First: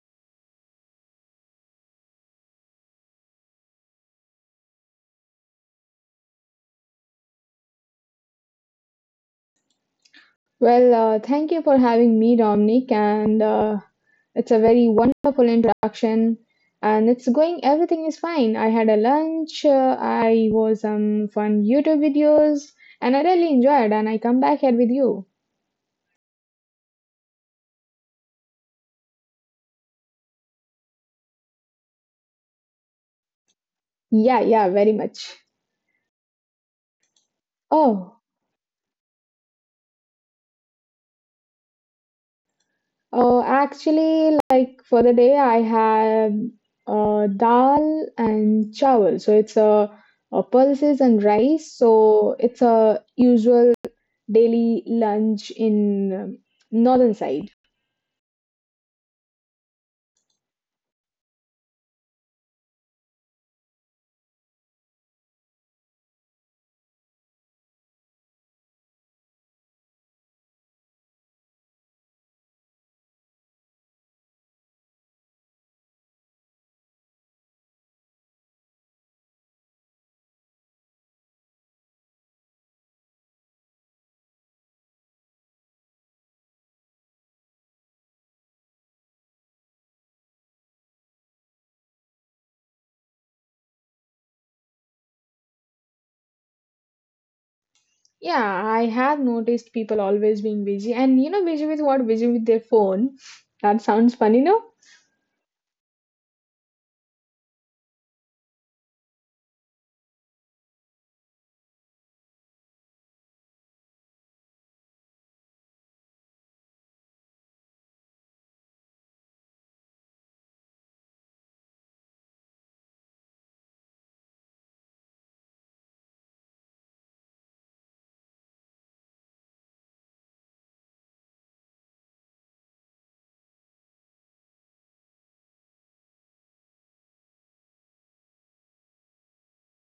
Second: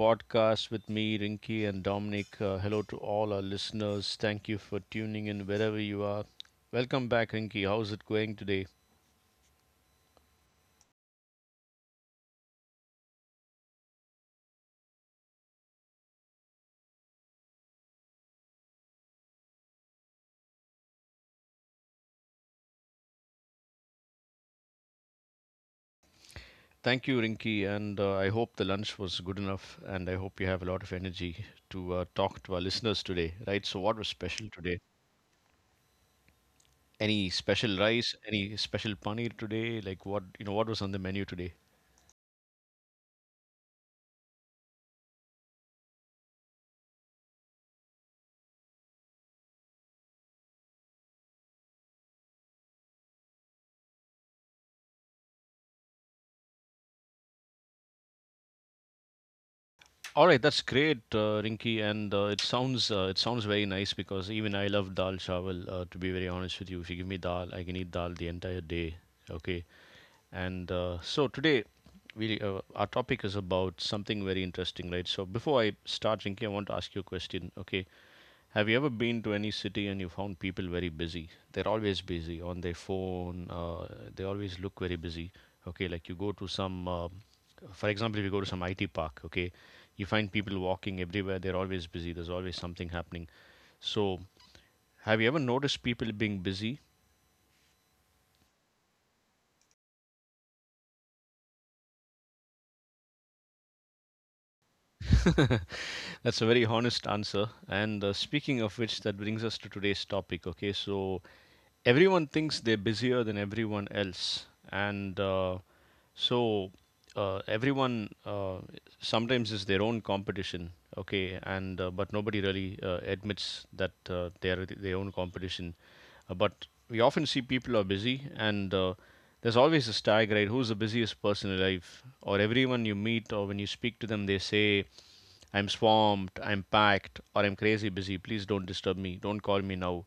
podcast with me, Rinky, and Dominic. Hello to all our listeners. Thank you for tuning in wherever you are. Welcome back, Rinky. How's it going today? Well, thank you for having me, Dominic, and it's a very wonderful introduction. And it's going, everything is fine. I had a lunch, I watched some fun YouTube videos, and I really enjoyed. And I come back here with you. Thank you, Rinky, and I hope the lunch was good enough, and I hope you have a lot of energy to talk to our listeners today, right? So, what was special Yeah, today? yeah, very much. Any special rice? Oh, Any special paneer today? Like what? What was on the menu today? oh, actually, like for the day, I have dal and chawal. So it's a pulses and rice. So it's a usual daily lunch in northern side. All right, that's great, Rinky, and it sounds very nice because even I love dal chawal. To be very honest with you, if you give me dal, I can eat dal the entire day. Okay, and so today, we our topic is about something very interesting, right? So before I start, Rinky, I want to ask you a question. Okay, have you ever been to any city and you found people very busy? They're always busy on their phone. They always look very busy. Okay, like you go to some for example, if you go to some IT park, okay, you find people walking everywhere. They're always busy. There's always something happening. So, have you ever noticed people being busy? Yeah, I have noticed people always being busy, and you know, busy with what? Busy with their phone. That sounds funny, no? That's a very honest answer. And speaking of which, that brings us to today's topic. Okay, so everyone thinks they're busier than everyone else, and so everyone sometimes is their own competition. Okay, and but nobody really admits that they are their own competition. But we often see people are busy, and there's always this tag, right? Who's the busiest person alive? Or everyone you meet, or when you speak to them, they say, I'm swamped, I'm packed, or I'm crazy busy. Please don't disturb me. Don't call me now.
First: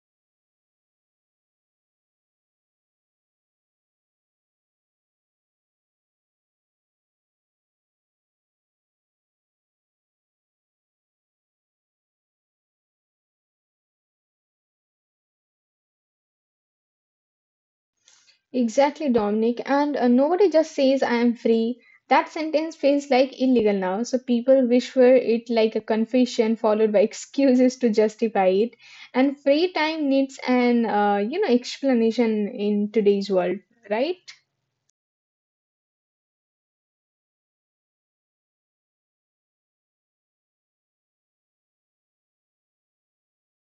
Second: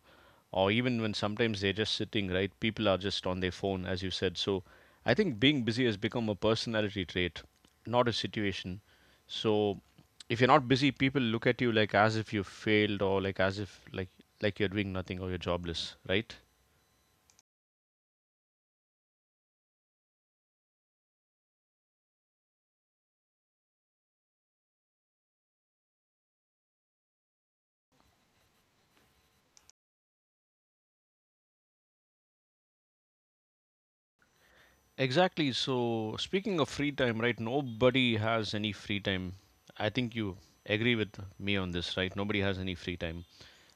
Or even when sometimes they're just sitting, right? People are just on their phone, as you said. So I think being busy has become a personality trait, not a situation. So if you're not busy, people look at you like as if you failed or like as if like you're doing nothing or you're jobless, right? Exactly, Dominic. And nobody just says I am free. That sentence feels like illegal now, so people whisper it like a confession followed by excuses to justify it. And free time needs an you know explanation in today's world, right? Exactly. So, speaking of free time, right? Nobody has any free time. I think you agree with me on this, right? Nobody has any free time.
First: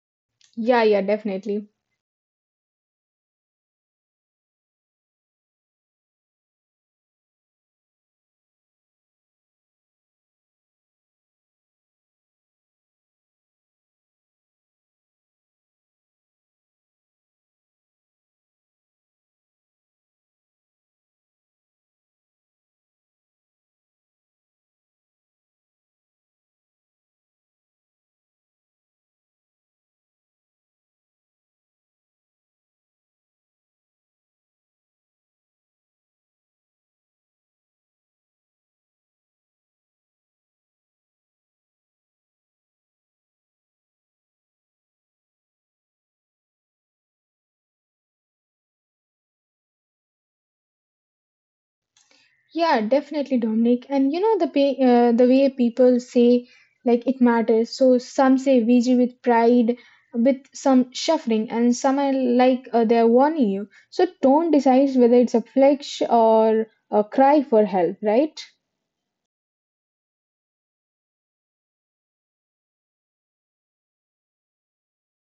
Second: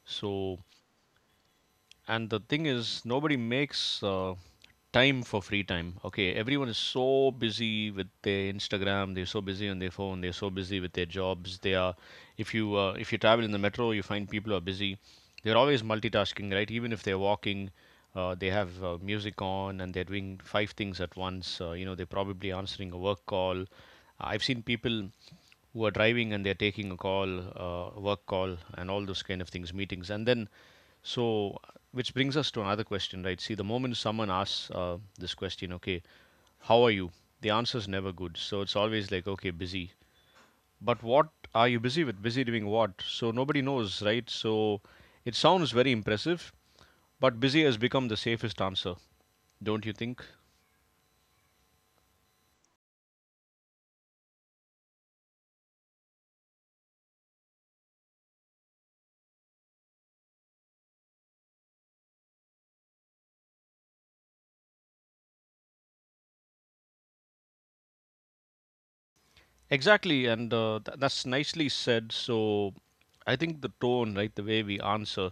So, Yeah, yeah, definitely. and the thing is nobody makes time for free time okay everyone is so busy with their instagram they're so busy on their phone they're so busy with their jobs they are if you travel in the metro you find people are busy they're always multitasking right even if they're walking they have music on and they're doing five things at once you know they're probably answering a work call I've seen people who are driving and they're taking a call, work call, and all those kind of things, meetings, and then so which brings us to another question, right? See, the moment someone asks this question, okay, how are you? The answer is never good. So it's always like, okay, busy. But what are you busy with? Busy doing what? So nobody knows, right? So it sounds very impressive, but busy has become the safest answer, don't you think? Yeah, definitely, Dominic. And you know the pay, the way people say like it matters. So some say VG with pride, with some shuffling, and some are like they're warning you. So tone decides whether it's a flex or a cry for help, right? Exactly, and th- that's nicely said. So I think the tone, right, the way we answer,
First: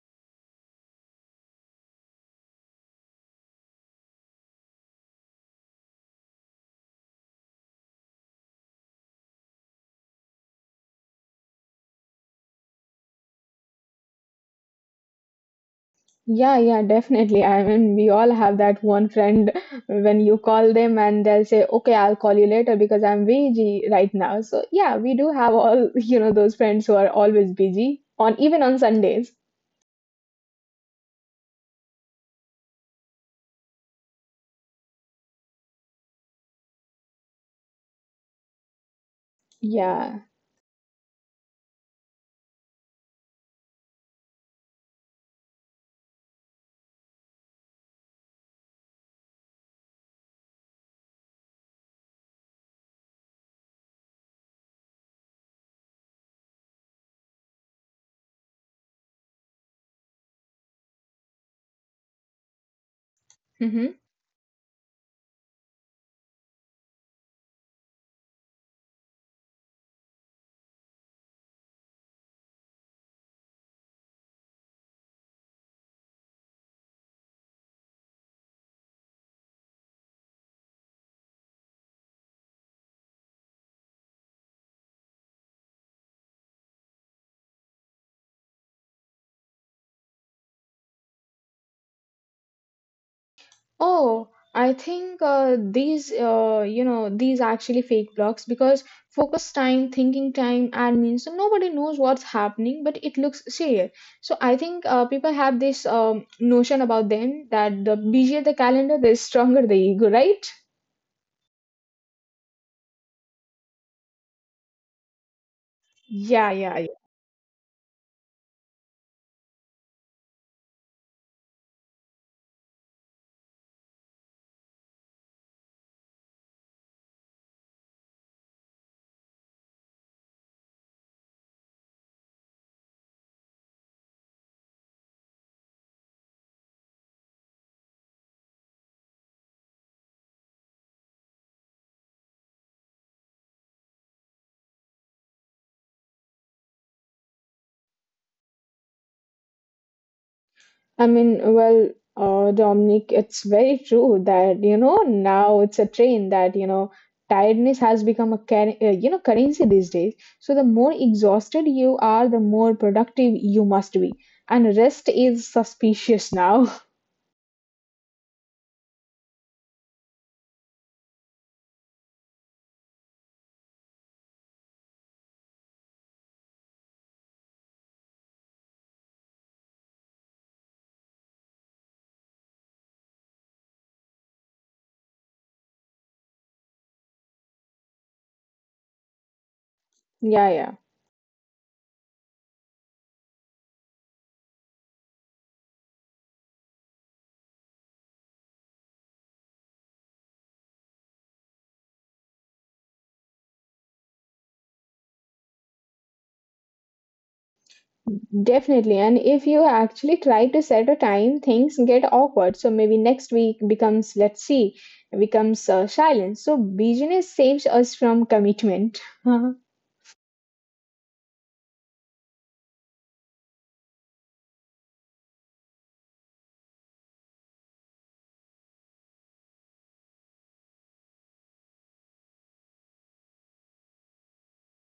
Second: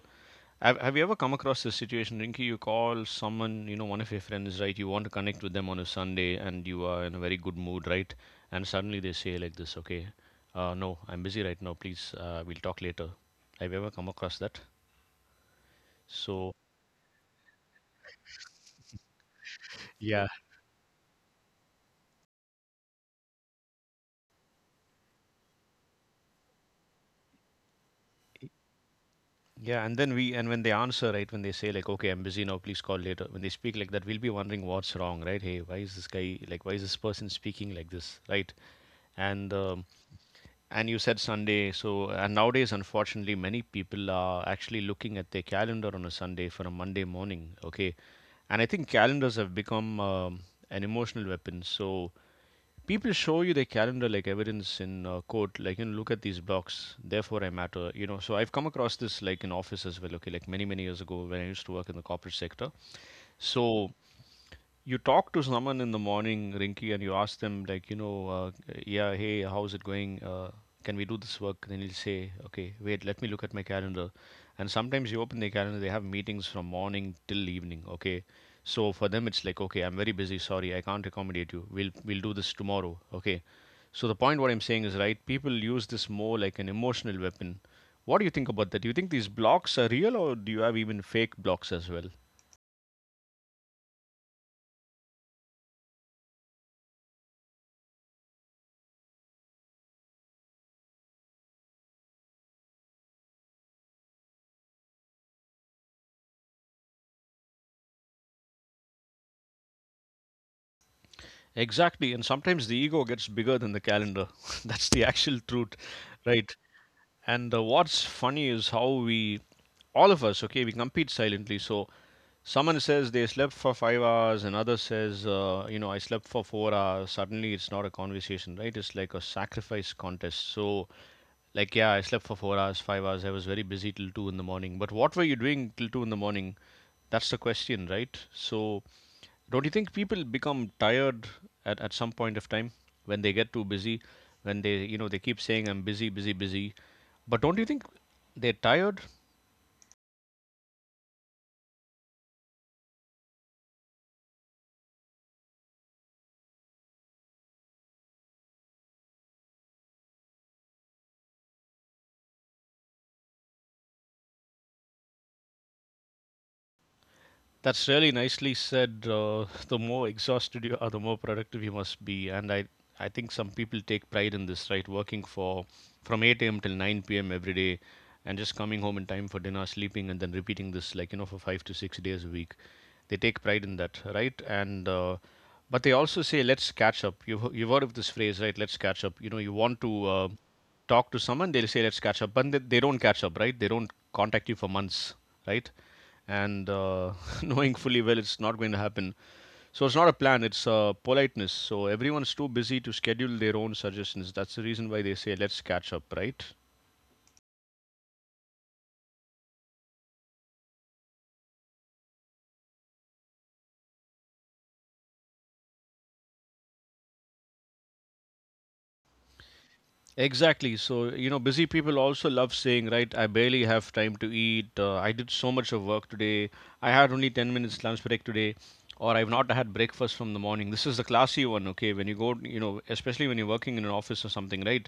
Have you ever come across this situation, Rinky? You call someone, you know, one of your friends, right? You want to connect with them on a Sunday and you are in a very good mood, right? And suddenly they say like this, okay, no, I'm busy right now. Please, we'll talk later. Have you ever come across that? So, Yeah, yeah, definitely. I mean, we all have that one friend when yeah. you call them and they'll say, "Okay, I'll call you later because I'm busy right now." So yeah, we do have all you know those friends who are always busy on even on Sundays. Yeah, and then we and when they answer, right, when they say like, "Okay, I'm busy now, please call later," when they speak like that, we'll be wondering what's wrong, right? Hey, why is this guy like? Why is this person speaking like this, right? And um, Yeah. and you said Sunday, so and nowadays, unfortunately, many people are actually looking at their calendar on a Sunday for a Monday morning. Okay, and I think calendars have become an emotional weapon. So people show you their calendar like evidence in court, like, look at these blocks, therefore I matter, so I've come across this, like, in office as well. Okay, like many many years ago when I used to work in the corporate sector. So Hmm. you talk to someone in the morning, Rinky, and you ask them, like, yeah, hey, how's it going? Can we do this work? Then he'll say, okay, wait, let me look at my calendar. And sometimes you open their calendar, they have meetings from morning till evening, okay? So for them, it's like, okay, I'm very busy. Sorry, I can't accommodate you. We'll do this tomorrow, okay? So the point what I'm saying is, right? People use this more like an emotional weapon. What do you think about that? Do you think these blocks are real, or do you have even fake blocks as well? Oh, I think these, you know, these are actually fake blocks because focus time, thinking time, and means so nobody knows what's happening, but it looks serious. So I think people have this notion about them that the busier the calendar, the stronger the ego, right? Exactly, and sometimes the ego gets bigger than the calendar. That's the actual truth, Yeah, right? yeah, And what's funny is how we, all of us, okay, we compete silently. So someone says they slept for 5 hours, another says, I slept for 4 hours. Suddenly, it's not a conversation, right? It's like a sacrifice contest. So, like, yeah, I slept for 4 hours, 5 hours. I was very busy till two in the morning. But what were you doing till two in the morning? That's the question, right? So, don't you think people become tired at some point of time when they get too busy? When they keep saying, I'm busy, busy, busy. But don't you think they're tired? I mean, well, Dominic, it's very true that, you know, now it's a trend that, you know, tiredness has become a, you know, currency these days. So the more exhausted you are, the more productive you must be. And rest is suspicious now. That's really nicely said. The more exhausted you are, the more productive you must be. And I think some people take pride in this, right? Working for from 8 a.m. till 9 p.m. every day, and just coming home in time for dinner, sleeping, and then repeating this, like, for 5 to 6 days a week. They take pride in that, right? And But they also say, let's catch up. You've heard of this phrase, right? Let's catch up. You know, you want to. Yeah, yeah, Talk to someone, they'll say let's catch up, but they don't catch up, right? They don't contact you for months, right? And knowing fully well it's not going to happen. So it's not a plan, it's politeness. So everyone's too busy to schedule their own suggestions, that's the reason why they say let's catch up, right? definitely. And if you actually try to set a time, things get awkward. So maybe next week becomes, let's see, becomes silence. So busyness saves us from commitment. Hmm. Exactly. So, busy people also love saying, right, I barely have time to eat. I did so much of work today. I had only 10 minutes lunch break today. Or I've not had breakfast from the morning. This is the classy one, okay? When you go, especially when you're working in an office or something, right?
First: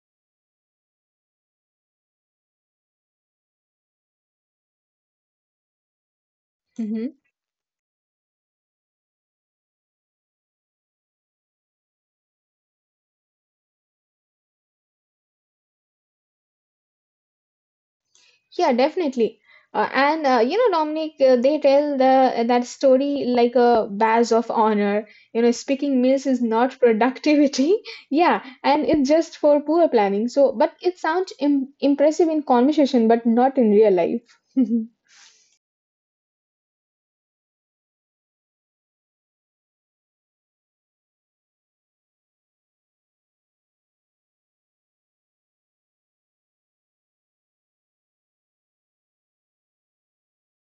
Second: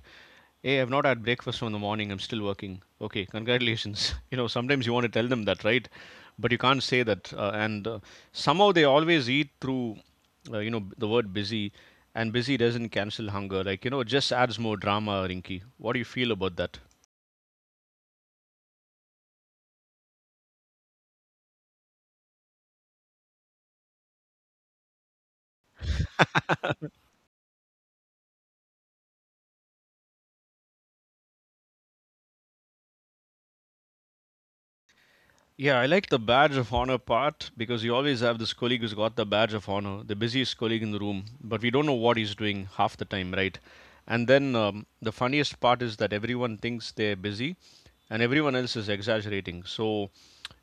Hey, I've not had breakfast from the morning. I'm still working. Okay, congratulations. Sometimes you want to tell them that, right? But you can't say that. And somehow they always eat through, the word busy. And busy doesn't cancel hunger. Like, it just adds more drama, Rinky. What do you feel about that? Yeah, definitely. And you know, Dominic, they tell the that story like a badge of honor. You know, speaking meals is not productivity. Yeah, and it's just for poor planning. So, but it sounds Im impressive in conversation, but not in real life. Yeah, I like the badge of honor part because you always have this colleague who's got the badge of honor, the busiest colleague in the room, but we don't know what he's doing half the time, right? And then the funniest part is that everyone thinks they're busy and everyone else is exaggerating. So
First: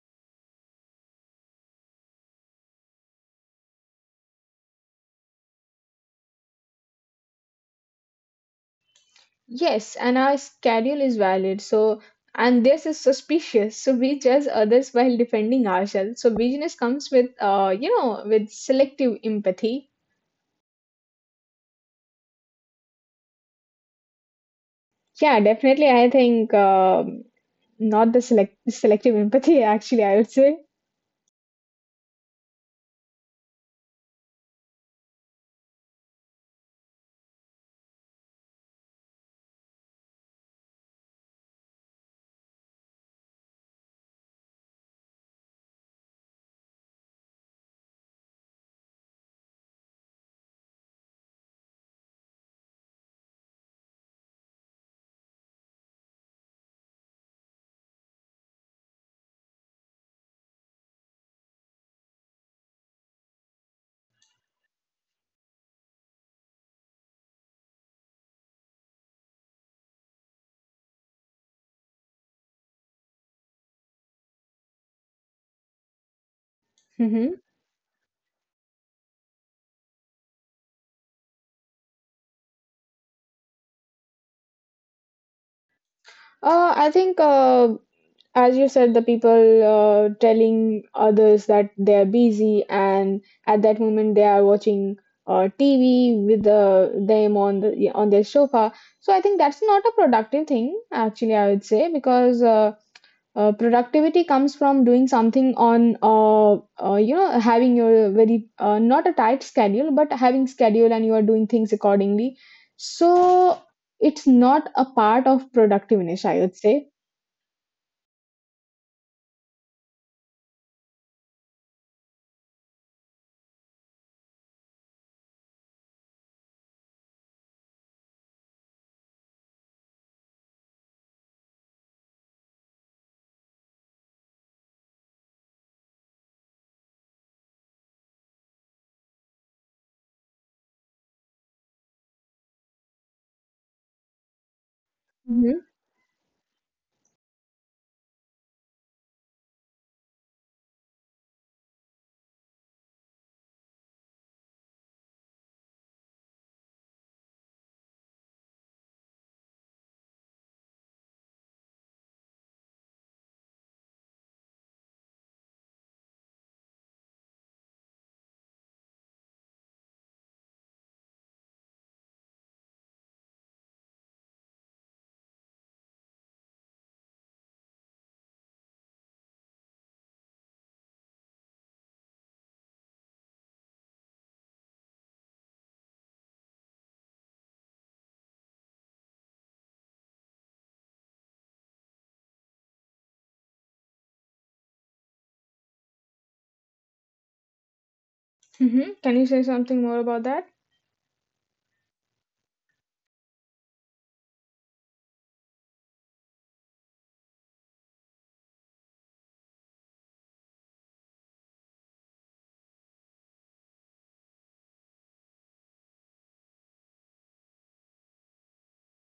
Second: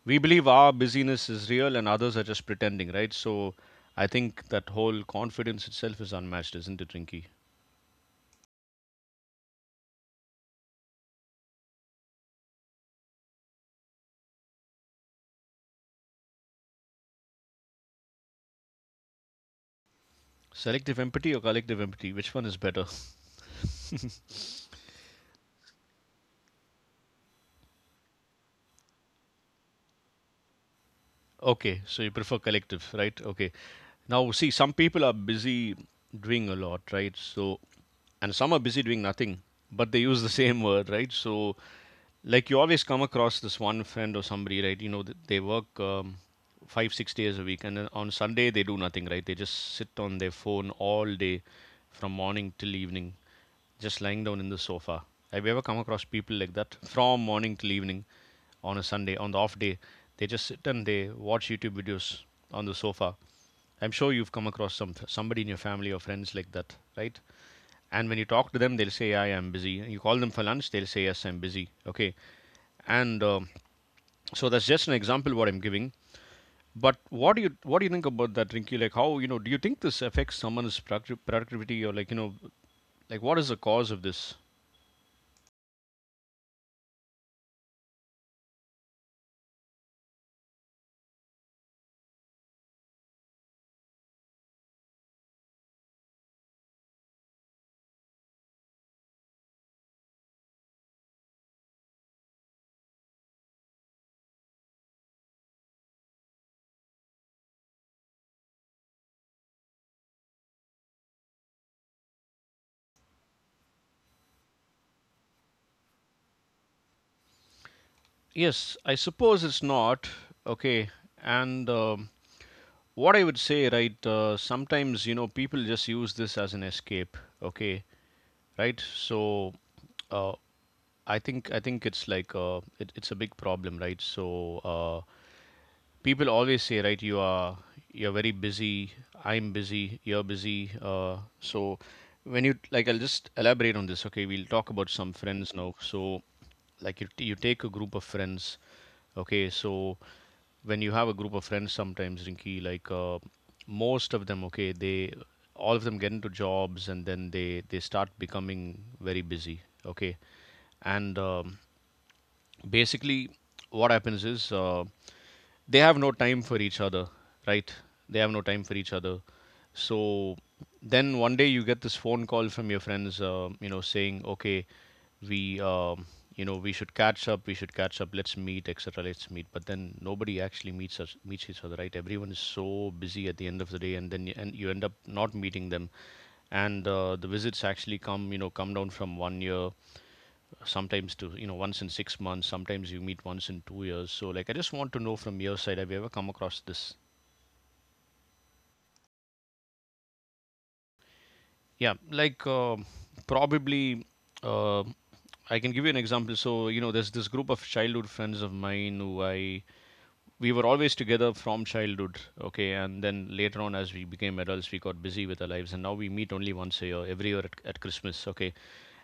we believe our busyness is real and others are just pretending, right? So I think that whole confidence itself is unmatched, isn't it, Rinky? Yes, and our schedule is valid. So, and this is suspicious. So we judge others while defending ourselves. So business comes with, you know, with selective empathy. Selective empathy or collective empathy? Which one is better? Yeah, definitely. I think not the selective empathy. Actually, I would say. Okay, so you prefer collective, right? Okay. Now, see, some people are busy doing a lot, right? So, and some are busy doing nothing, but they use the same word, right? So, like you always come across this one friend or somebody, right? They work 5, 6 days a week, and then on Sunday they do nothing, right? They just sit on their phone all day from morning till evening just lying down in the sofa. Have you ever come across people like that from morning till evening on a Sunday, on the off day? They just sit and they watch YouTube videos on the sofa. I'm sure you've come across somebody in your family or friends like that, right? And when you talk to them, they'll say, "I am busy." You call them for lunch, they'll say, "Yes, I'm busy." Okay, and so that's just an example what I'm giving. But Hmm. what do you think about that, Rinky? Like, how? Do you think this affects someone's productivity, or like like what is the cause of this? I think as you said, the people telling others that they are busy, and at that moment they are watching TV with the, them on the on their sofa. So I think that's not a productive thing, actually. I would say because productivity comes from doing something on you know having your very not a tight schedule but having schedule and you are doing things accordingly, so it's not a part of productiveness I would say. Yes, I suppose it's not. Okay. And What I would say, right, sometimes, people just use this as an escape. Okay. Right. So uh, I think it's like it's a big problem, right? So people always say, right, you're very busy. I'm busy, you're busy, so when you, like, I'll just elaborate on this. Okay, we'll talk about some friends Hmm. now. So, like you take a group of friends. Okay, so when you have a group of friends sometimes, Rinky, like, most of them, okay, they, all of them get into jobs and then they start becoming very busy. Okay, and basically what happens is, they have no time for each other, right? They have no time for each other. So then one day you get this phone call from your friends, saying, okay, we you know we should catch up, we should catch up, let's meet, etc. Let's meet, but then nobody actually meets us meets each other, right? Everyone is so busy at the end of the day, and then you end up not meeting them. And the visits actually come, come down from one year sometimes to, once in 6 months, sometimes you meet once in 2 years. So, like, I just want to know from your side, have you ever come across this? Hmm. Can you say something more about that? Yeah, probably uh, I can give you an example. So, you know, there's this group of childhood friends of mine who I we were always together from childhood. Okay, and then later on, as we became adults, we got busy with our lives, and now we meet only once a year, every year at Christmas. Okay,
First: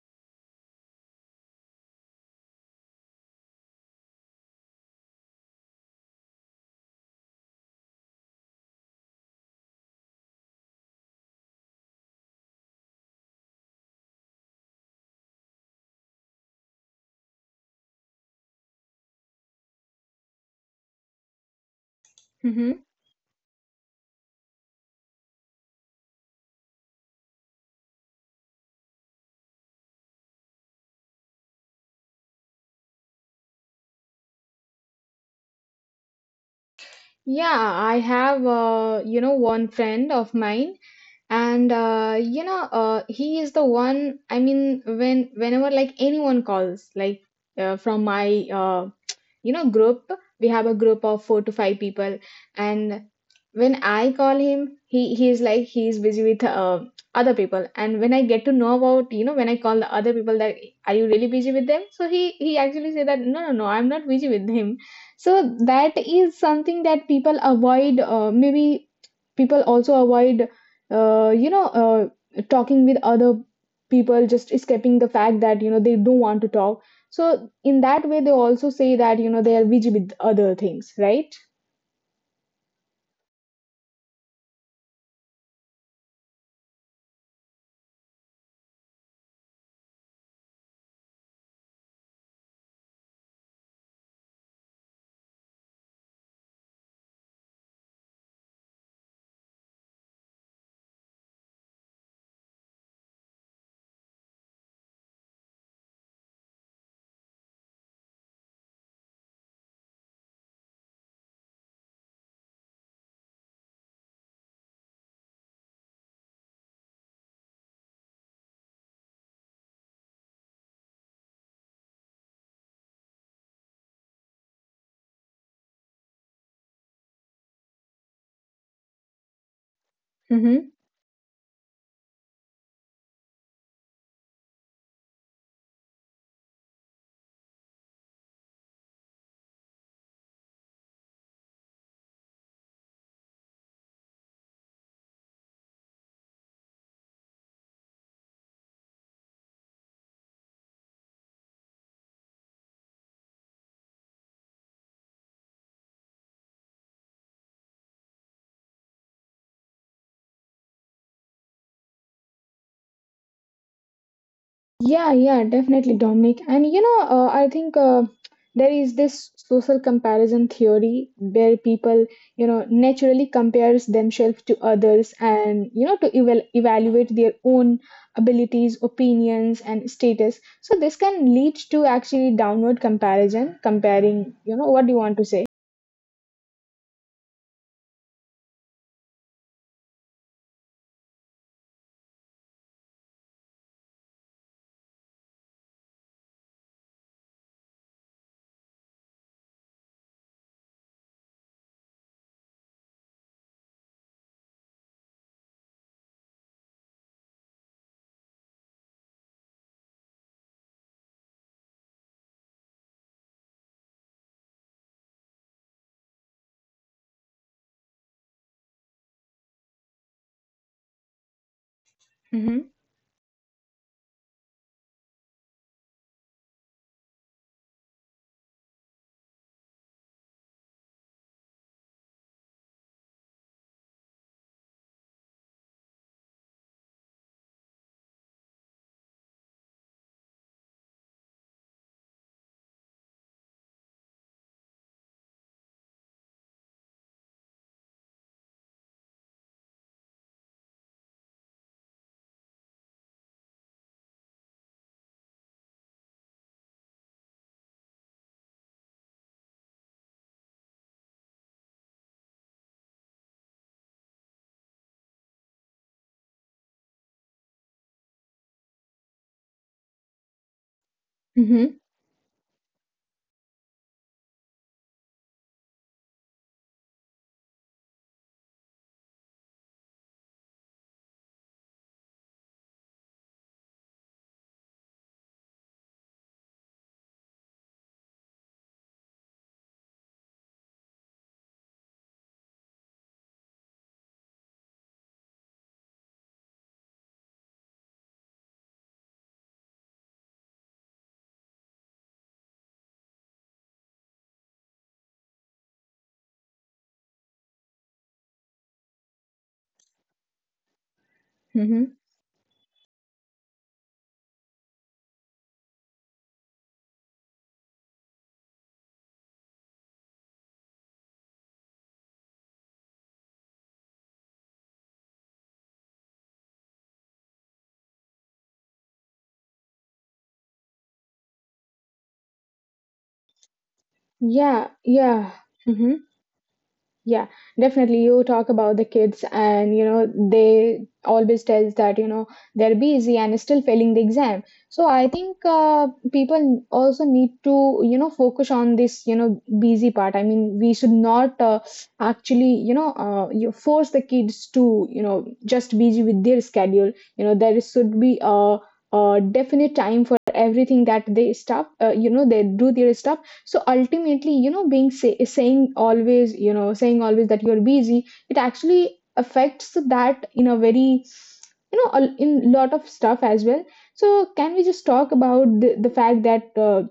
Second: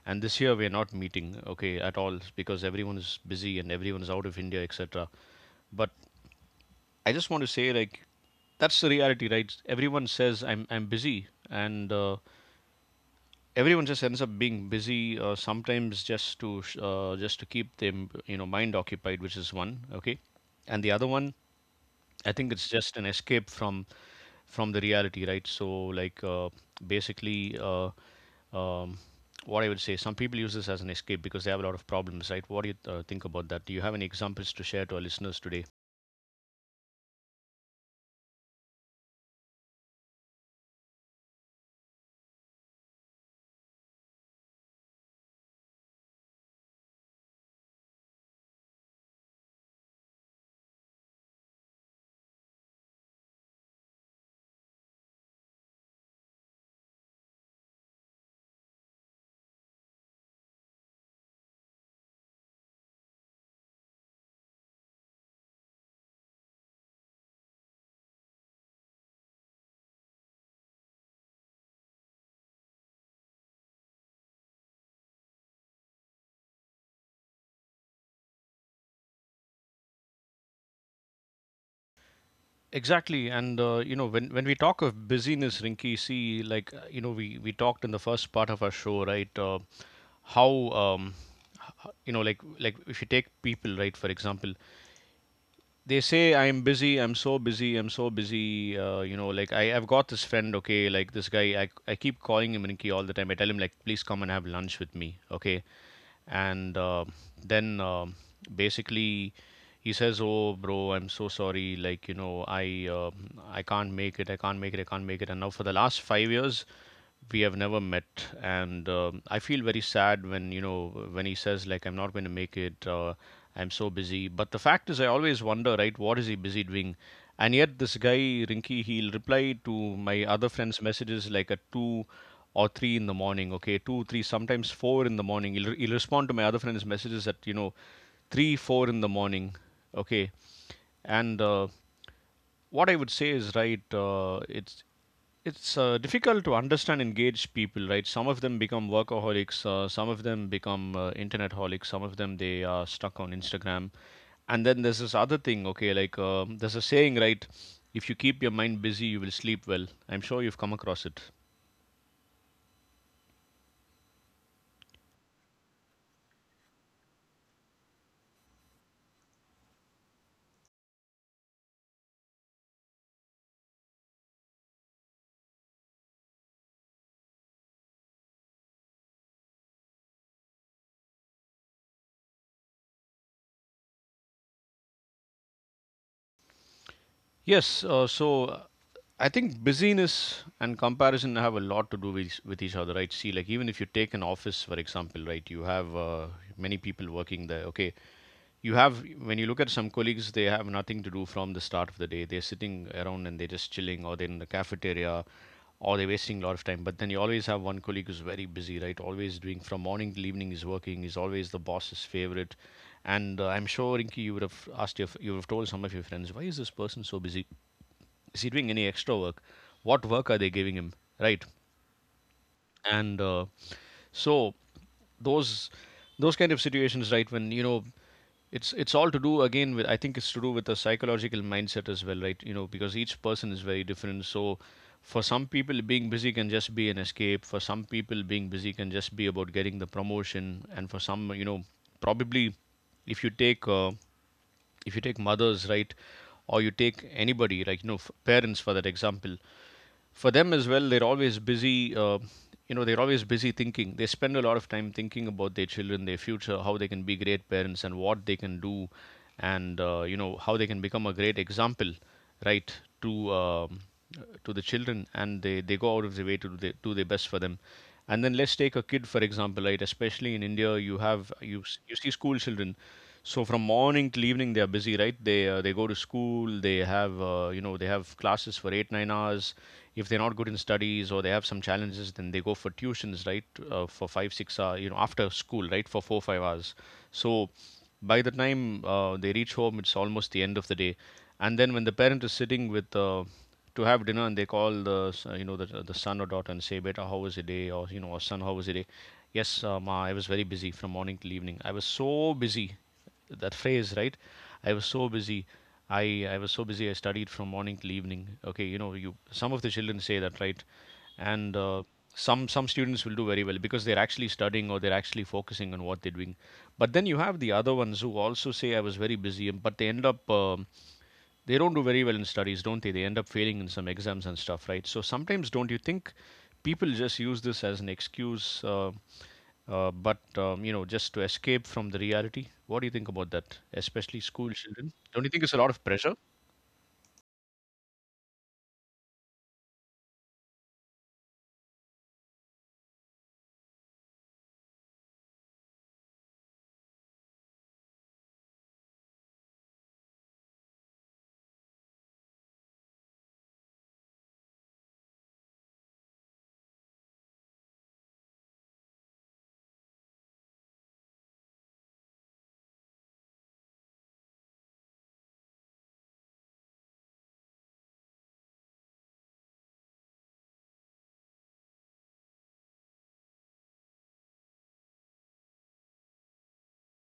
and this year we're not meeting, okay, at all, because everyone is busy and everyone's out of India, etc. But I just want to say, like, that's the reality, right? Everyone says I'm busy, and everyone just ends up being busy, sometimes just to just to keep them, you know, mind occupied, which is one. Okay, and the other one, I think it's Hmm. just an escape from the reality, right? So like basically. Um, what I would say, some people use this as an escape because they have a lot of problems, right? What do you think about that? Do you have any examples to share to our listeners today? Yeah, I have, you know, one friend of mine, and you know, he is the one. I mean, when whenever like anyone calls, like from my you know group, we have a group of four to five people, and when I call him he's like he's busy with other people, and when I get to know about, you know, when I call the other people that, are you really busy with them? So he actually say that no, no, no, I'm not busy with him. So that is something that people avoid, maybe people also avoid you know talking with other people, just escaping the fact that you know they don't want to talk. So in that way they also say that you know they are busy with other things, right? Exactly, and when we talk of busyness, Rinky, see, like, we talked in the first part of our show, right? How um, you know like if you take people, right, for example, they say I'm busy, I'm so busy, I'm so busy, like I've got this friend. Okay, like this guy, I keep calling him, Rinky, all the time. I tell him, like, please come and have lunch with me. Okay, and then basically he says, oh bro, I'm so sorry, like, you know, I can't make it, I can't make it, I can't make it. And now for the last 5 years we have never met, and I feel very sad when, you know, when he says, like, I'm not going to make it, I'm so busy. But the fact is, I always wonder, right, what is he busy doing? And yet this guy, Rinky, he'll reply to my other Mm-hmm. friends' messages like at 2 or 3 in the morning. Okay, 2 3, sometimes 4 in the morning, he'll respond to my other friends' messages at, you know, 3 4 in the morning. Okay, and what I would say is, right, it's difficult to understand and gauge people, right? Some of them become workaholics. Some of them become internet holics. Some of them, they are stuck on Instagram. And then there's this other thing. Okay, like, there's a saying, right? If you keep your mind busy, you will sleep well. I'm sure you've come across it. Yeah, yeah, definitely, Dominic. And you know, I think there is this social comparison theory where people, you know, naturally compares themselves to others, and you know, to evaluate their own abilities, opinions and status. So this can lead to actually downward comparison comparing, you know, what do you want to say? Yes. Uh, I think busyness and comparison have a lot to do with each other, right? See, like, even if you take an office, for example, right, you have many people working there. Okay, you have when you look at some colleagues, they have nothing to do. From the start of the day, they're sitting around and they're just chilling, or they're in the cafeteria, or they're wasting a lot of time. But then you always have one colleague who's very busy, right, always doing, from morning till evening is working, is always the boss's favorite. And I'm sure, Rinki, you would have asked your, you would have told some of your friends, why is this person so busy? Is he doing any extra work? What work are they giving him, right? Mm-hmm. And so those those kind of situations, right, when, you know, it's all to do again with, I think it's to do with the psychological mindset as well, right? You know, because each person is very different. So for some people being busy can just be an escape, for some people being busy can just be about getting the promotion, and for some, you know, probably, if you take mothers, right, or you take anybody, like, you know, parents, for that example, for them as well, they're always busy. They're always busy thinking, they spend a lot of time thinking about their children, their future, how they can be great parents and what they can do. And how they can become a great example, right, to um, to the children, and they go out of their way to do do their best for them. And then let's take a kid, for example, right, especially in India. You have you Mm-hmm. You see school children. So from morning till evening they are busy, right? They they go to school, they have, they have classes for 8 9 hours. If they're not good in studies or they have some challenges, then they go for tuitions, right, for 5 6 hours, you know, after school, right, for 4 5 hours. So by the time they reach home, it's almost the end of the day. And then when the parent is sitting with, to have dinner, and they call the s- the son, or daughter and say beta, how was your day, or, you know, or son, how was your day? Yes, ma, I was very busy, from morning till evening I was so busy. That phrase, right? I was so busy, i I was so busy, I studied from morning till evening. Okay, you know, you some of the children say that, right? And Mm-hmm. Some students will do very well because they're actually studying or they're actually focusing on what they're doing. But then you have the other ones who also say I was very busy, but they end up, they don't do very well in studies, don't they? They end up failing in some exams and stuff, right? So sometimes, don't you think people just use this as an excuse? Just to escape from the reality. What do you think about that, especially school Yeah, children? Don't you yeah. think it's a lot of pressure? Yeah, definitely. You talk about the kids, and you know they always tells that you know they're busy and still failing the exam. So I think people also need to, you know, focus on this, you know, busy part. I mean, we should not actually, you know, you force the kids to you know just busy with their schedule. You know there should be a definite time for everything that they stop. You know they do their stuff, so ultimately, you know, being saying always, you know, saying always that you're busy, it actually affects that in a very, you know, in lot of stuff as well. So can we just talk about the fact that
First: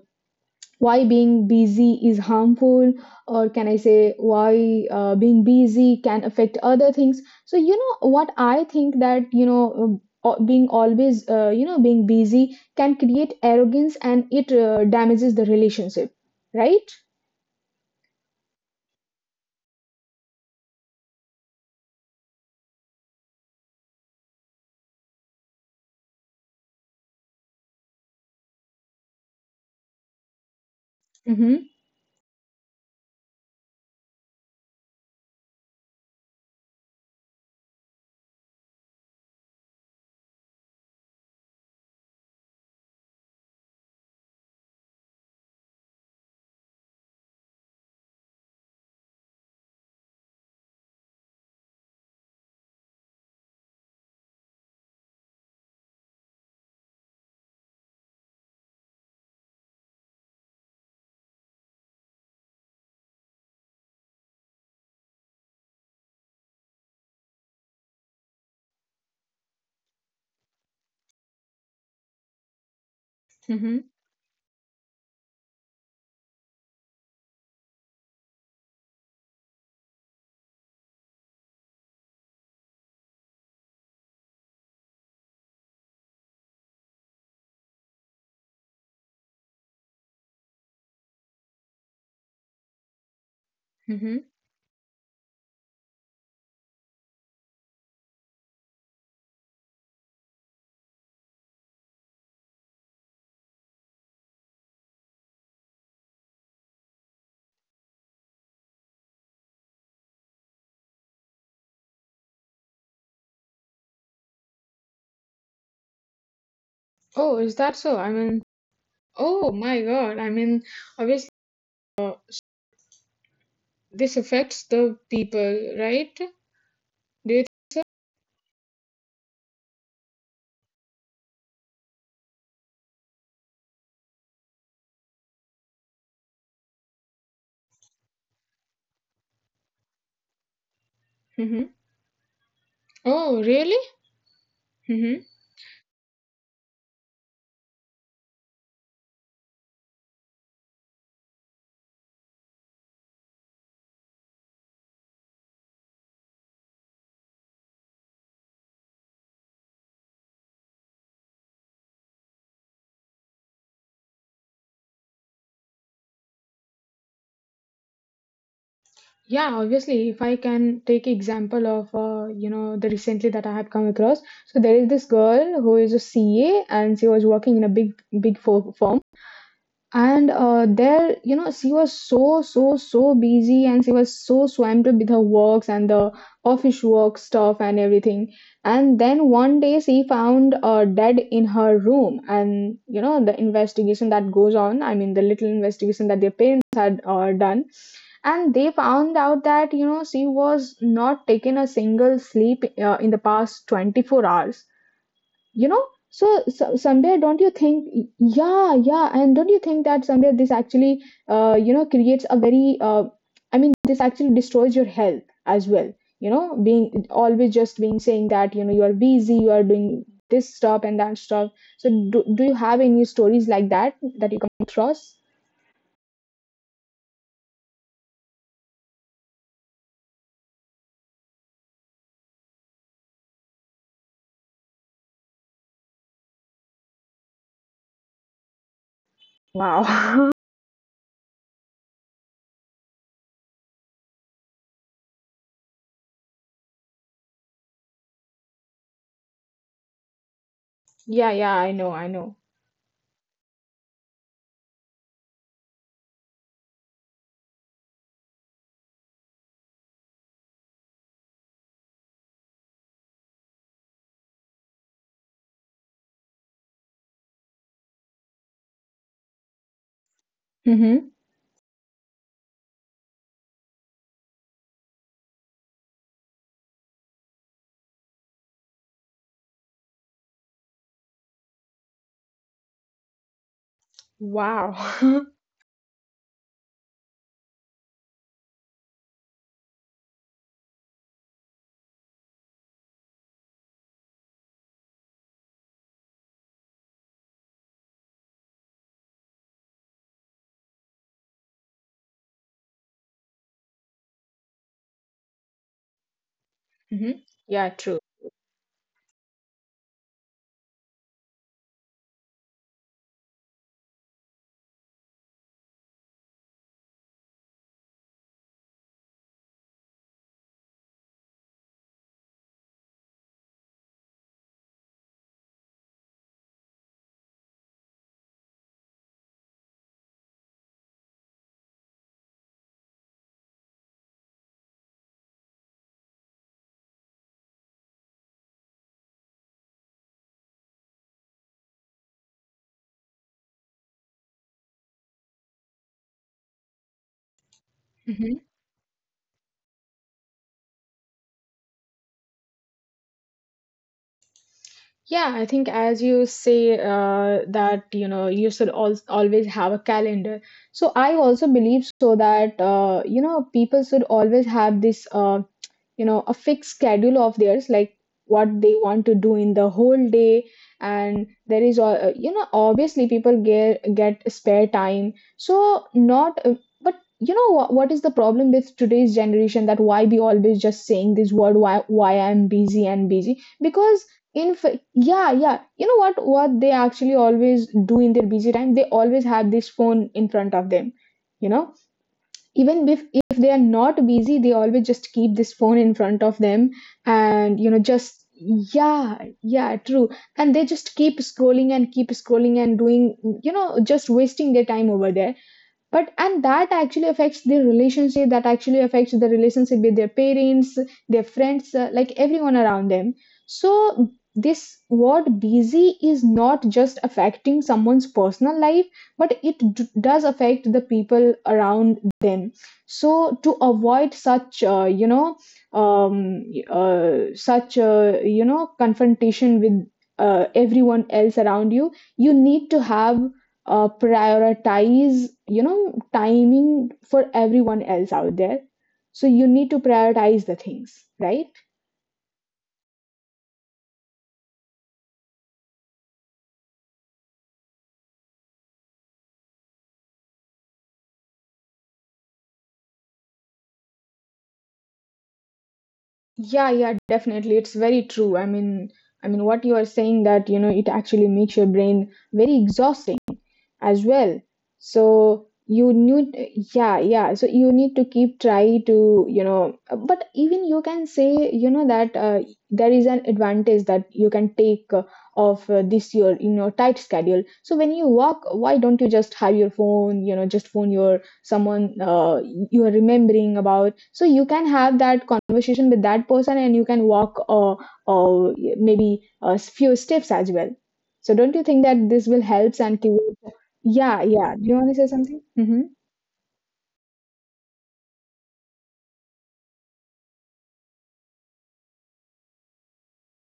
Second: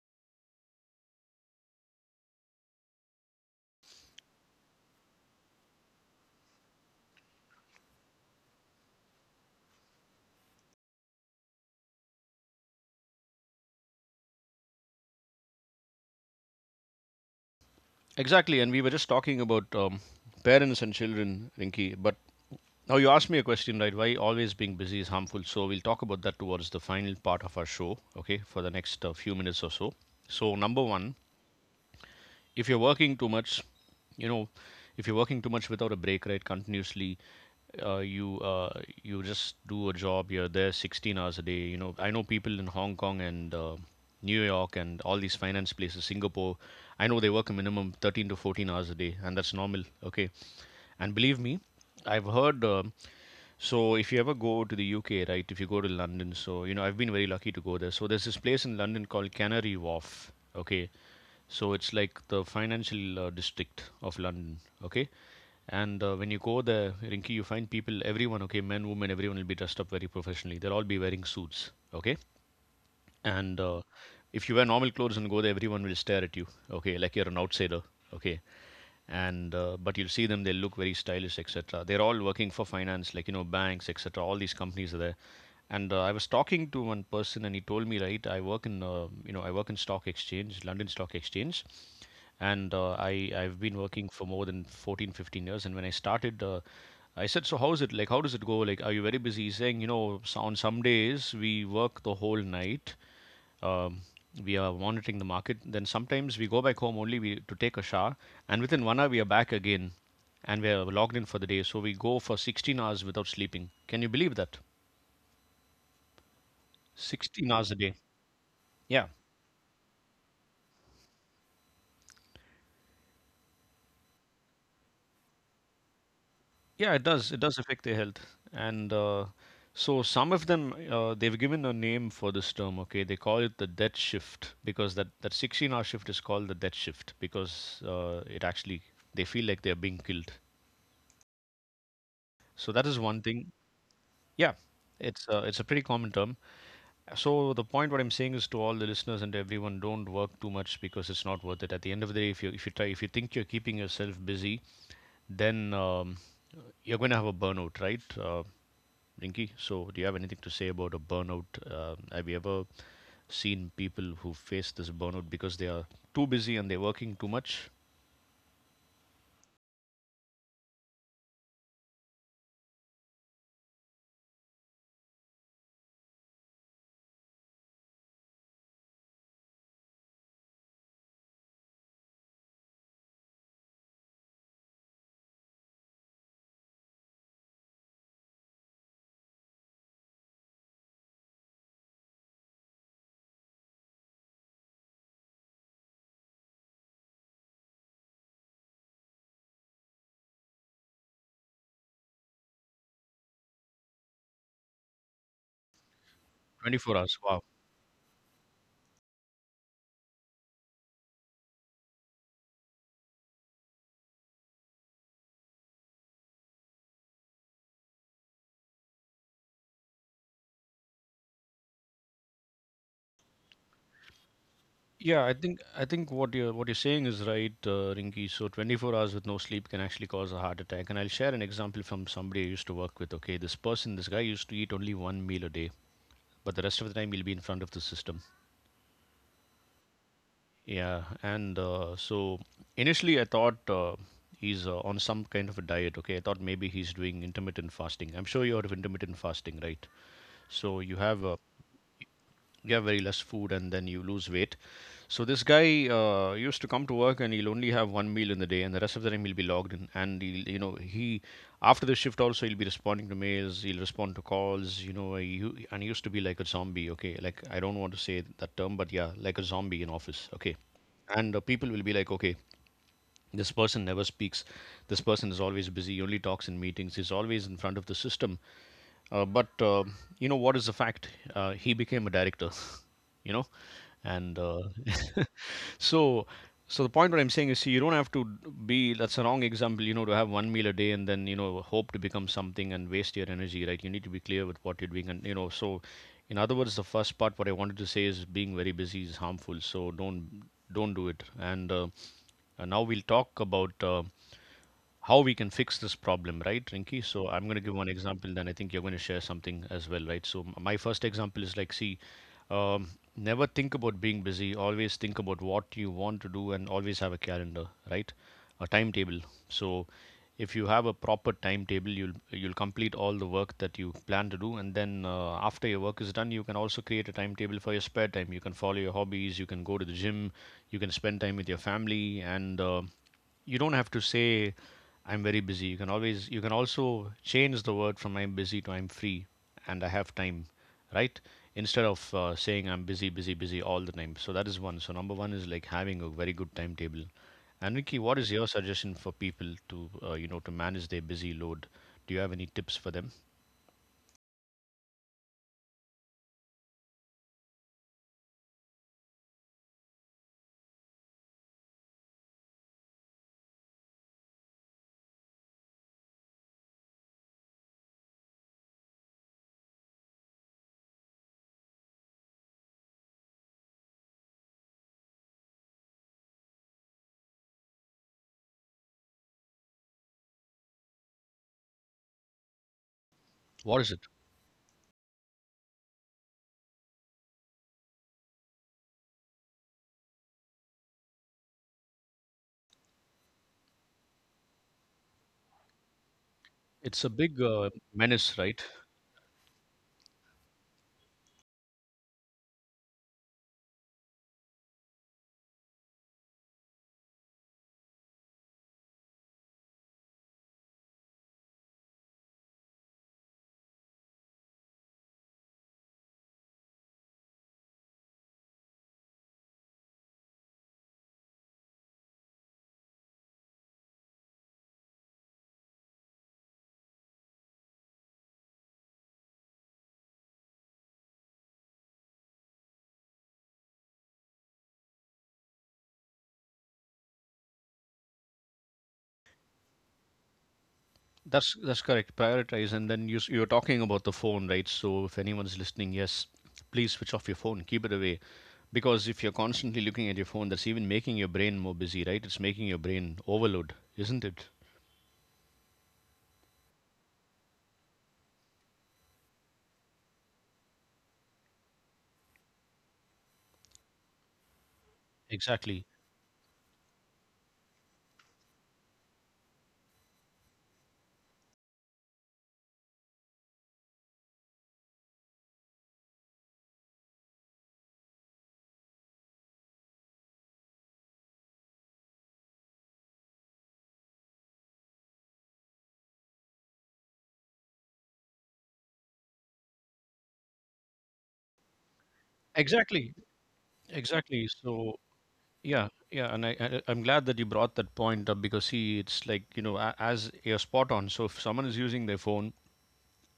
why being busy is harmful, or can I say why being busy can affect other things? So you know what I think, that you know, being always you know being busy can create arrogance and it damages the relationship, right? Exactly, and we were just talking about, parents and children, Rinki. But now you asked me a question, right? Why always being busy is harmful. So we'll talk about that towards the final part of our show, okay, for the next few minutes or so. So, number one, Mm-hmm. if you're working too much, you know, if you're working too much without a break, right, continuously, you just do a job, you're there 16 hours a day. You know, I know people in Hong Kong and New York and all these finance places, Singapore, I know they work a minimum 13 to 14 hours a day, and that's normal. Okay, and believe me, I've heard, so if you ever go to the UK, right, if you go to London, so, you know, I've been very lucky to go there. So there's this place in London called Canary Wharf. Okay, so it's like the financial district of London. Okay. And when you go there, Rinki, you find people, everyone, okay, men, women, everyone will be dressed up very professionally. They'll all be wearing suits. Okay. And Mm-hmm. if you wear normal clothes and go there, everyone will stare at you, okay, like you're an outsider. Okay. And but you'll see them, they look very stylish, etc. They're all working for finance, like, you know, banks, etc. All these companies are there. And I was talking to one person and he told me, right, I work in you know, I work in stock exchange, London Stock Exchange. And I've been working Mm-hmm. for more than 14, 15 years. And when I started I said, so how's it like? How does it go? Like, are you very busy? He's saying, you know, so on some days we work the whole night, um, we are monitoring the market. Then sometimes we go back home only we, to take a shower, and within 1 hour we are back again, and we are logged in for the day. So we go for 16 hours without sleeping. Can you believe that? Oh, is 16 that hours a so? day. I mean, Yeah, oh my God. I mean, obviously, uh, this affects the people, right? yeah, it Do does. It you— does affect their health. And so some of them they've given a name for this term. Okay, they call it the death shift because that 16-hour shift is called the death shift because it actually, they feel like they are being killed. Mm-hmm. So that is one Oh, thing. really? Yeah, Mm-hmm. It's a pretty common term. So the point what I'm saying is to all the listeners and everyone, don't work too much because it's not worth it. At the end of the day, if you try, if you think you're keeping yourself busy, then you're going to have a burnout, right, Rinky? So do you have anything to say about a burnout? Have you ever seen people who face this burnout because they are too busy and they're working too much? Yeah, obviously, if I can take example of, you know, the recently that I had come across. So there is this girl who is a C A and she was working in a big, firm. And there, you know, she was so, so, so busy and she was so swamped with her works and the office work stuff and everything. And then one day she found dead in her room. And, you know, the investigation that goes on, I mean, the little investigation that their parents had done. And they found out that, you know, she was not taken a single sleep in the past 24 hours. You know, so, so 24 somewhere hours. don't Wow. you think? Yeah, yeah. And don't you think that somewhere this actually you know creates a very I mean this actually destroys your health as well. You know, being always just being saying that you know you are busy, you are doing this stuff and that stuff. So do you have any stories like that that you come across? Yeah, I think what you're saying is right, Rinki. So 24 hours with no sleep can actually cause a heart attack. And I'll share an example from somebody I used to work with. Okay, this person, this guy used to eat only one meal a day, but the rest of the time he'll be in front of the system. Wow. Yeah, and so initially I thought he's on some kind of a diet. Okay, I thought maybe he's doing intermittent fasting. I'm sure you heard of intermittent fasting, right? So you have Yeah, yeah, I know, I know. you have very less food and then you lose weight. So this guy used to come to work and he'll only have one meal in the day, and the rest of the time he'll be logged in, and he'll, you know, he, after the shift also he'll be responding to mails, he'll respond to calls, you know, and he used to be like a zombie, okay, like I don't want to say that term, but yeah, like a zombie in office. Okay. Mm-hmm. And people will be like, okay, this person never speaks. This person is always busy, only talks in meetings. He's always in front of the system. But you know what is the fact? He became a director, you know, and Wow. Hmm. so, so the point what I'm saying is, see, you don't have to be. That's a wrong example, you know, to have one meal a day and then, you know, hope to become something and waste your energy, right? You need to be clear with what you're doing, and you know. So, in other words, the first part what I wanted to say is being very busy is harmful. So don't do it and. Now we'll talk about how we can fix this problem, right, Rinky? So I'm going to Yeah, give one true. example, then I think you're going to share something as well, right? So my first example is like, see, um, never think about being busy. Always think about what you want to do, and always have a calendar, right? A timetable. So if you have a proper timetable, you'll complete all the work that you plan to do, and then after your work is done, you can also create a timetable for your spare time. You can follow your hobbies. You can go to the gym, you can spend time with your family, and you don't have to say I'm very busy. You can always, you can also change the word from I'm busy to I'm free and I have time, right? Instead of saying I'm busy, busy, busy all the time. So that is one. So number one is like having a very good timetable. And Vicky, what is Mm-hmm. your suggestion for people to you know, to manage their busy load? Do you have any tips for them? Yeah, I think as you say that you know you should always have a calendar. So I also believe so that you know people should always have this you know a fixed schedule of theirs, like what they want to do in the whole day. And there is a, you know, obviously people get spare time, so not but you know what is the problem with today's generation that why be always just saying this word, why I'm busy and busy? What is it? Because yeah, yeah, you know what they actually always do in their busy time, they always have this phone in front of them, you know. Even if they are not busy they always just keep this phone in front of them. It's a big And you know, just, menace, right? yeah, yeah, true. And they just keep scrolling and doing, you know, just wasting their time over there. But and that actually affects their relationship, that actually affects the relationship with their parents, their friends, like everyone around them. So this word busy is not just affecting someone's personal life, but it does affect the people around them. So to avoid such, you know, um, such, you know, confrontation with everyone else around you, you need to have prioritize, you know, timing for everyone else out there. So you need to prioritize the things, right? That's correct. Prioritize, and then you're talking about the phone, right? So if anyone's listening, yes, please switch off your phone, keep it away, because if you're constantly looking at your phone, that's even making your brain more busy, right? It's making your brain overload, isn't it? Yeah, yeah, definitely. It's very true. I mean, I mean what you are saying, that you know it actually makes your brain very exhausted as well. So Exactly, you need— Yeah, yeah, so you need to keep try to, you know, but even you can say, you know, that there is an advantage that you can take of this year in your tight schedule. So when you walk, why don't you just have your phone, you know, just phone your someone you are remembering about, so you can have that conversation with that person and you can walk, uh, maybe a few steps as well. So don't you think that this will help and exactly, create— Yeah, exactly. yeah. Do you want to So say something? Mm-hmm. yeah, yeah, and I'm glad that you brought that point up because, see, it's like, you know, as you're spot on. So if someone is using their phone,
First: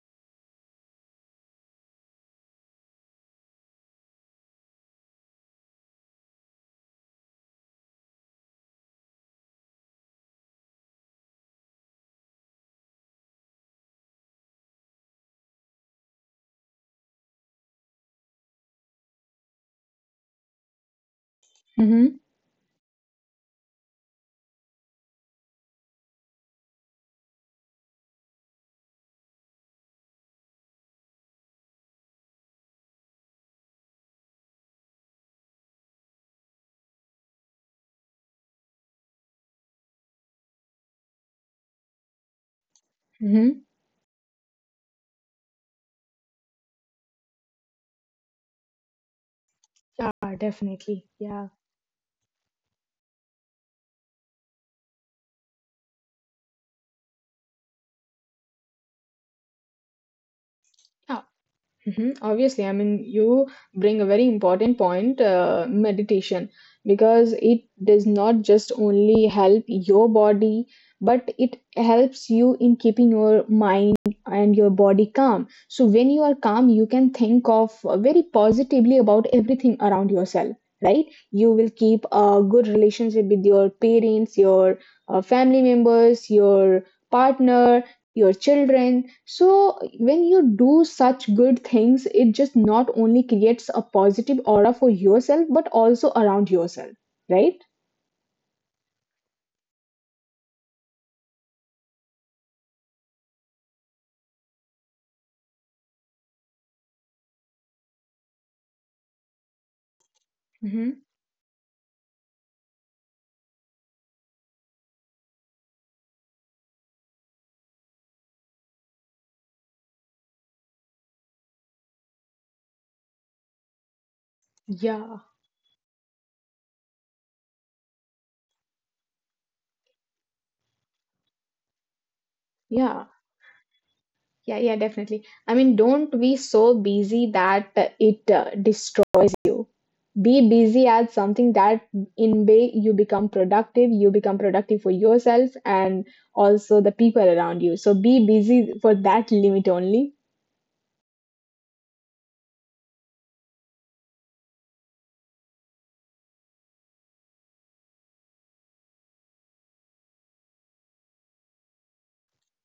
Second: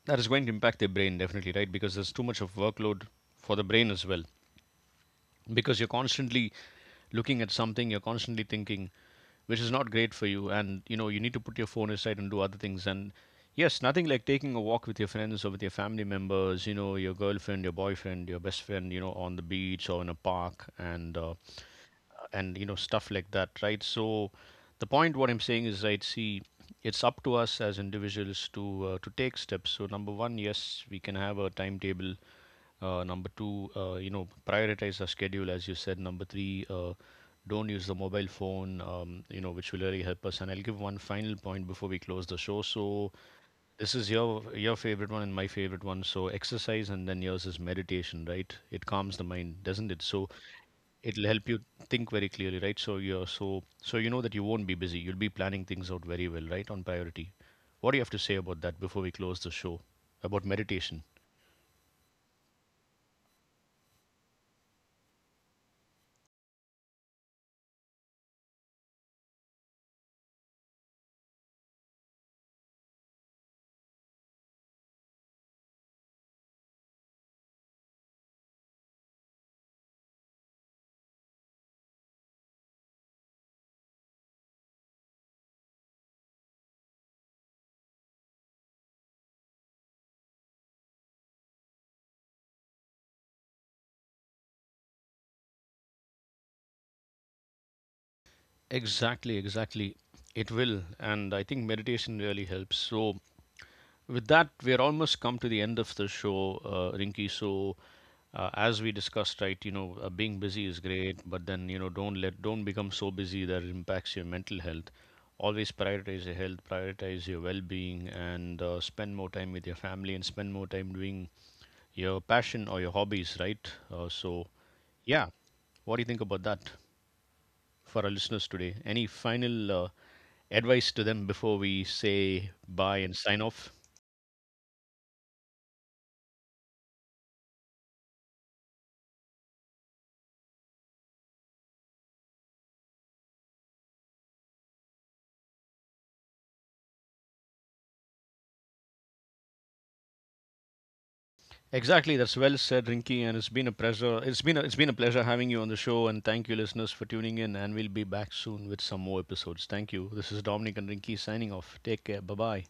that is going to impact their brain definitely, right? Because there's too much of workload for the brain as well, because you're constantly looking at something, you're constantly thinking, which is not great for you. And you know, you need to put your phone aside and do other things. And yes, nothing like taking a walk with your friends or with your family members, you know, your girlfriend, your boyfriend, your best friend, you know, on the beach or in a park, Mm-hmm. and you know, stuff like that, right? So the point what I'm saying is, right, see, it's up to us as individuals to take steps. So number one, yes, we can have a timetable. Uh, number two, you know, prioritize a schedule, as you said. Number three, don't use the mobile phone, you know, which will really help us. And I'll give one final point before we close the show. So Mm-hmm. this is your favorite one and my favorite one. So exercise, and then yours is meditation, right? It calms the mind, doesn't it? Yeah, So definitely. it'll help Yeah. you think very clearly, right? So you're so, so you know that you won't be busy. You'll be planning things out very well, right? On priority. What do you have to say about that before we close the show? About meditation. Yeah. Mhm. Obviously, I mean, you bring a very important point, meditation, because it does not just only help your body, but it helps you in keeping your mind and your body calm. So when you are calm, you can think of very positively about everything around yourself, right? You will keep a good relationship with your parents, your family members, your partner, your children. So when you do such good things, it just not only creates a positive aura for yourself, but also around yourself, right? Exactly, exactly. It will. And I think meditation really helps. So, with that, we're almost come to the end of the show, Rinki. So, as we discussed, right, you know, being busy is Mm-hmm. great, but then, you know, don't let, don't become so busy that it impacts your mental health. Always prioritize your health, prioritize your well being, and spend more time with your family and spend more time doing your passion or your hobbies, right? So, Yeah. yeah, what do you think about that for our listeners today? Any final advice to them before we say bye Yeah. and sign off? Yeah, yeah, definitely. I mean, don't be so busy that it destroys you. Be busy at something that in way you become productive for yourself and also the people around you. So be busy for that limit only. Exactly, that's well said, Rinky, and it's been a pleasure. It's been a pleasure having you on the show, and thank you, listeners, for tuning in. And we'll be back soon with some more episodes. Thank you. This is Dominic and Rinky signing off. Take care. Bye bye.